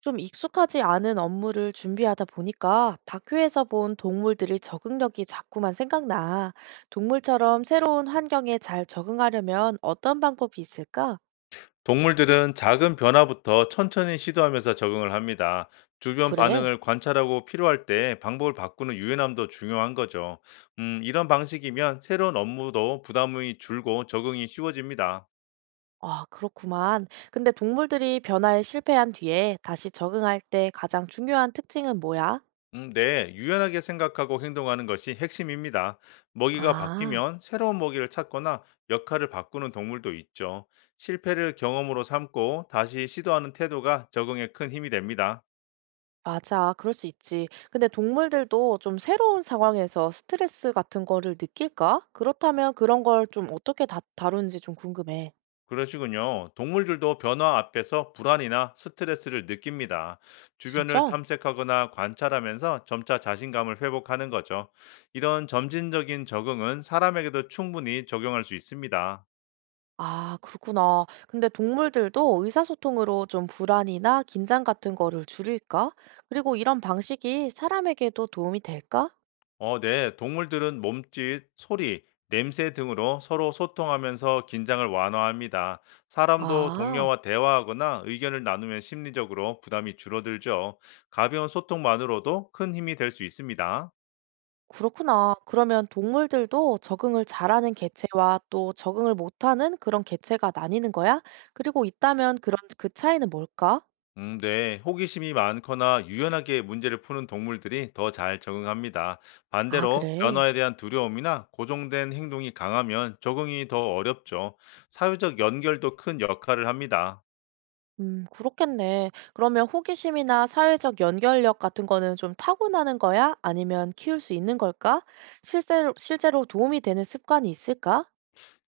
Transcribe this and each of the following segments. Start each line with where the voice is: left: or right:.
right: 좀 익숙하지 않은 업무를 준비하다 보니까 다큐에서 본 동물들의 적응력이 자꾸만 생각나. 동물처럼 새로운 환경에 잘 적응하려면 어떤 방법이 있을까?
left: 동물들은 작은 변화부터 천천히 시도하면서 적응을 합니다. 주변
right: 그래.
left: 반응을 관찰하고 필요할 때 방법을 바꾸는 유연함도 중요한 거죠. 이런 방식이면 새로운 업무도 부담이 줄고 적응이 쉬워집니다.
right: 아, 그렇구만. 근데 동물들이 변화에 실패한 뒤에 다시 적응할 때 가장 중요한 특징은 뭐야?
left: 네, 유연하게 생각하고 행동하는 것이 핵심입니다. 먹이가
right: 아,
left: 바뀌면 새로운 먹이를 찾거나 역할을 바꾸는 동물도 있죠. 실패를 경험으로 삼고 다시 시도하는 태도가 적응에 큰 힘이 됩니다.
right: 맞아. 그럴 수 있지. 근데 동물들도 좀 새로운 상황에서 스트레스 같은 거를 느낄까? 그렇다면 그런 걸 좀 어떻게 다루는지 좀 궁금해.
left: 그러시군요. 동물들도 변화 앞에서 불안이나 스트레스를 느낍니다. 주변을
right: 진짜?
left: 탐색하거나 관찰하면서 점차 자신감을 회복하는 거죠. 이런 점진적인 적응은 사람에게도 충분히 적용할 수 있습니다.
right: 아, 그렇구나. 근데 동물들도 의사소통으로 좀 불안이나 긴장 같은 거를 줄일까? 그리고 이런 방식이 사람에게도 도움이 될까?
left: 네. 동물들은 몸짓, 소리, 냄새 등으로 서로 소통하면서 긴장을 완화합니다. 사람도
right: 아,
left: 동료와 대화하거나 의견을 나누면 심리적으로 부담이 줄어들죠. 가벼운 소통만으로도 큰 힘이 될 수 있습니다.
right: 그렇구나. 그러면 동물들도 적응을 잘하는 개체와 또 적응을 못하는 그런 개체가 나뉘는 거야? 그리고 있다면 그런 그 차이는 뭘까?
left: 네. 호기심이 많거나 유연하게 문제를 푸는 동물들이 더 잘 적응합니다.
right: 아,
left: 반대로
right: 그래.
left: 변화에 대한 두려움이나 고정된 행동이 강하면 적응이 더 어렵죠. 사회적 연결도 큰 역할을 합니다.
right: 그렇겠네. 그러면 호기심이나 사회적 연결력 같은 거는 좀 타고나는 거야? 아니면 키울 수 있는 걸까? 실제로 도움이 되는 습관이 있을까?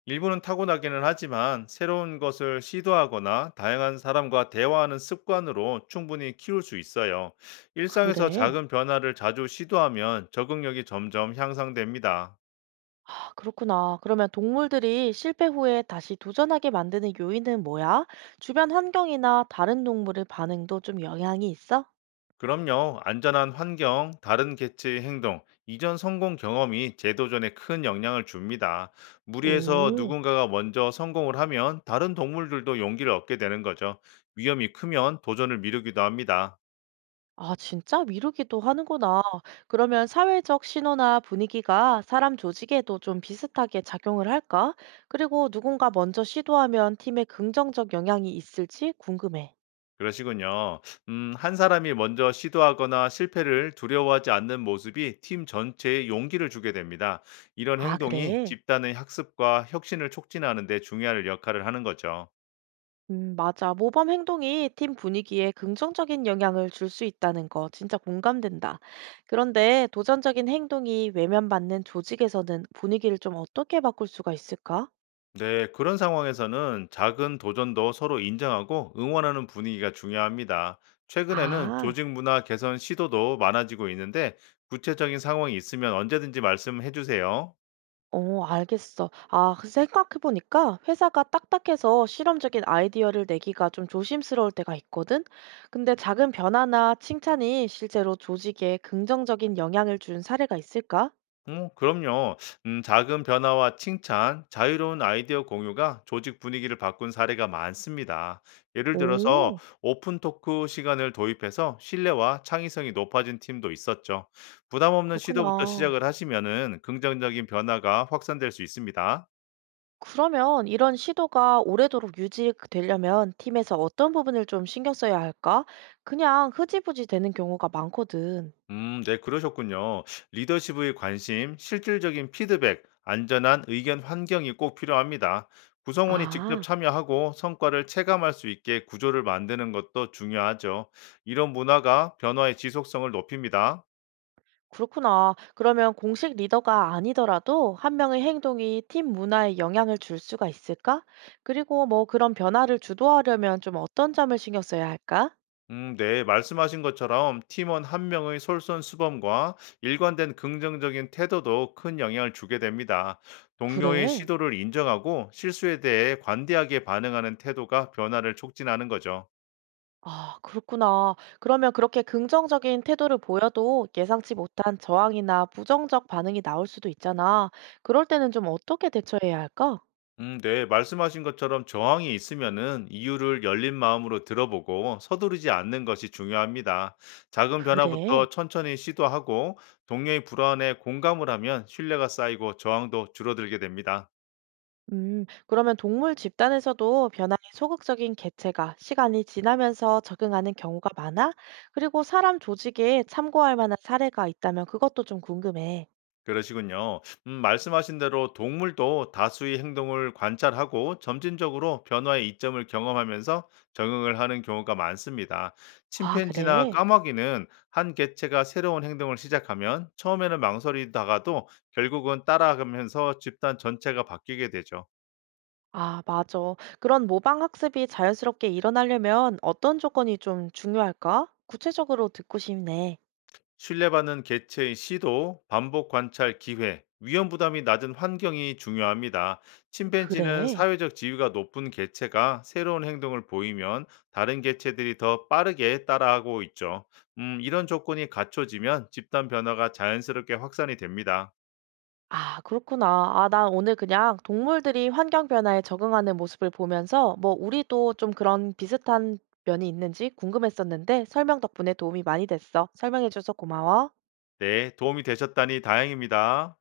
left: 일부는 타고나기는 하지만 새로운 것을 시도하거나 다양한 사람과 대화하는 습관으로 충분히 키울 수 있어요. 일상에서
right: 그래.
left: 작은 변화를 자주 시도하면 적응력이 점점 향상됩니다.
right: 아, 그렇구나. 그러면 동물들이 실패 후에 다시 도전하게 만드는 요인은 뭐야? 주변 환경이나 다른 동물의 반응도 좀 영향이 있어?
left: 그럼요. 안전한 환경, 다른 개체의 행동, 이전 성공 경험이 재도전에 큰 영향을 줍니다. 무리해서
right: 오.
left: 누군가가 먼저 성공을 하면 다른 동물들도 용기를 얻게 되는 거죠. 위험이 크면 도전을 미루기도 합니다.
right: 아, 진짜 미루기도 하는구나. 그러면 사회적 신호나 분위기가 사람 조직에도 좀 비슷하게 작용을 할까? 그리고 누군가 먼저 시도하면 팀에 긍정적 영향이 있을지 궁금해.
left: 그러시군요. 한 사람이 먼저 시도하거나 실패를 두려워하지 않는 모습이 팀 전체에 용기를 주게 됩니다. 이런
right: 아,
left: 행동이
right: 그래?
left: 집단의 학습과 혁신을 촉진하는 데 중요한 역할을 하는 거죠.
right: 맞아. 모범 행동이 팀 분위기에 긍정적인 영향을 줄 수 있다는 거 진짜 공감된다. 그런데 도전적인 행동이 외면받는 조직에서는 분위기를 좀 어떻게 바꿀 수가 있을까?
left: 네, 그런 상황에서는 작은 도전도 서로 인정하고 응원하는 분위기가 중요합니다. 최근에는
right: 아.
left: 조직 문화 개선 시도도 많아지고 있는데 구체적인 상황이 있으면 언제든지 말씀해 주세요.
right: 어, 알겠어. 아, 그 생각해 보니까 회사가 딱딱해서 실험적인 아이디어를 내기가 좀 조심스러울 때가 있거든. 근데 작은 변화나 칭찬이 실제로 조직에 긍정적인 영향을 준 사례가 있을까?
left: 그럼요. 작은 변화와 칭찬, 자유로운 아이디어 공유가 조직 분위기를 바꾼 사례가 많습니다. 예를 들어서
right: 오,
left: 오픈 토크 시간을 도입해서 신뢰와 창의성이 높아진 팀도 있었죠. 부담 없는 시도부터
right: 그렇구나.
left: 시작을 하시면은 긍정적인 변화가 확산될 수 있습니다.
right: 그러면 이런 시도가 오래도록 유지되려면 팀에서 어떤 부분을 좀 신경 써야 할까? 그냥 흐지부지 되는 경우가 많거든.
left: 네, 그러셨군요. 리더십의 관심, 실질적인 피드백, 안전한 의견 환경이 꼭 필요합니다. 구성원이 직접
right: 아.
left: 참여하고 성과를 체감할 수 있게 구조를 만드는 것도 중요하죠. 이런 문화가 변화의 지속성을 높입니다.
right: 그렇구나. 그러면 공식 리더가 아니더라도 한 명의 행동이 팀 문화에 영향을 줄 수가 있을까? 그리고 뭐 그런 변화를 주도하려면 좀 어떤 점을 신경 써야 할까?
left: 네, 말씀하신 것처럼 팀원 한 명의 솔선수범과 일관된 긍정적인 태도도 큰 영향을 주게 됩니다. 동료의
right: 그래.
left: 시도를 인정하고 실수에 대해 관대하게 반응하는 태도가 변화를 촉진하는 거죠.
right: 아, 그렇구나. 그러면 그렇게 긍정적인 태도를 보여도 예상치 못한 저항이나 부정적 반응이 나올 수도 있잖아. 그럴 때는 좀 어떻게 대처해야 할까?
left: 네, 말씀하신 것처럼 저항이 있으면은 이유를 열린 마음으로 들어보고 서두르지 않는 것이 중요합니다. 작은
right: 그래.
left: 변화부터 천천히 시도하고 동료의 불안에 공감을 하면 신뢰가 쌓이고 저항도 줄어들게 됩니다.
right: 그러면 동물 집단에서도 변화에 소극적인 개체가 시간이 지나면서 적응하는 경우가 많아? 그리고 사람 조직에 참고할 만한 사례가 있다면 그것도 좀 궁금해.
left: 그러시군요. 말씀하신 대로 동물도 다수의 행동을 관찰하고 점진적으로 변화의 이점을 경험하면서 적응을 하는 경우가 많습니다.
right: 아,
left: 침팬지나
right: 그래?
left: 까마귀는 한 개체가 새로운 행동을 시작하면 처음에는 망설이다가도 결국은 따라가면서 집단 전체가 바뀌게 되죠.
right: 아, 맞아. 그런 모방 학습이 자연스럽게 일어나려면 어떤 조건이 좀 중요할까? 구체적으로 듣고 싶네.
left: 신뢰받는 개체의 시도, 반복 관찰 기회, 위험 부담이 낮은 환경이 중요합니다. 침팬지는
right: 그래.
left: 사회적 지위가 높은 개체가 새로운 행동을 보이면 다른 개체들이 더 빠르게 따라하고 있죠. 이런 조건이 갖춰지면 집단 변화가 자연스럽게 확산이 됩니다.
right: 아, 그렇구나. 아, 난 오늘 그냥 동물들이 환경 변화에 적응하는 모습을 보면서 뭐 우리도 좀 그런 비슷한 면이 있는지 궁금했었는데 설명 덕분에 도움이 많이 됐어. 설명해줘서 고마워.
left: 네, 도움이 되셨다니 다행입니다.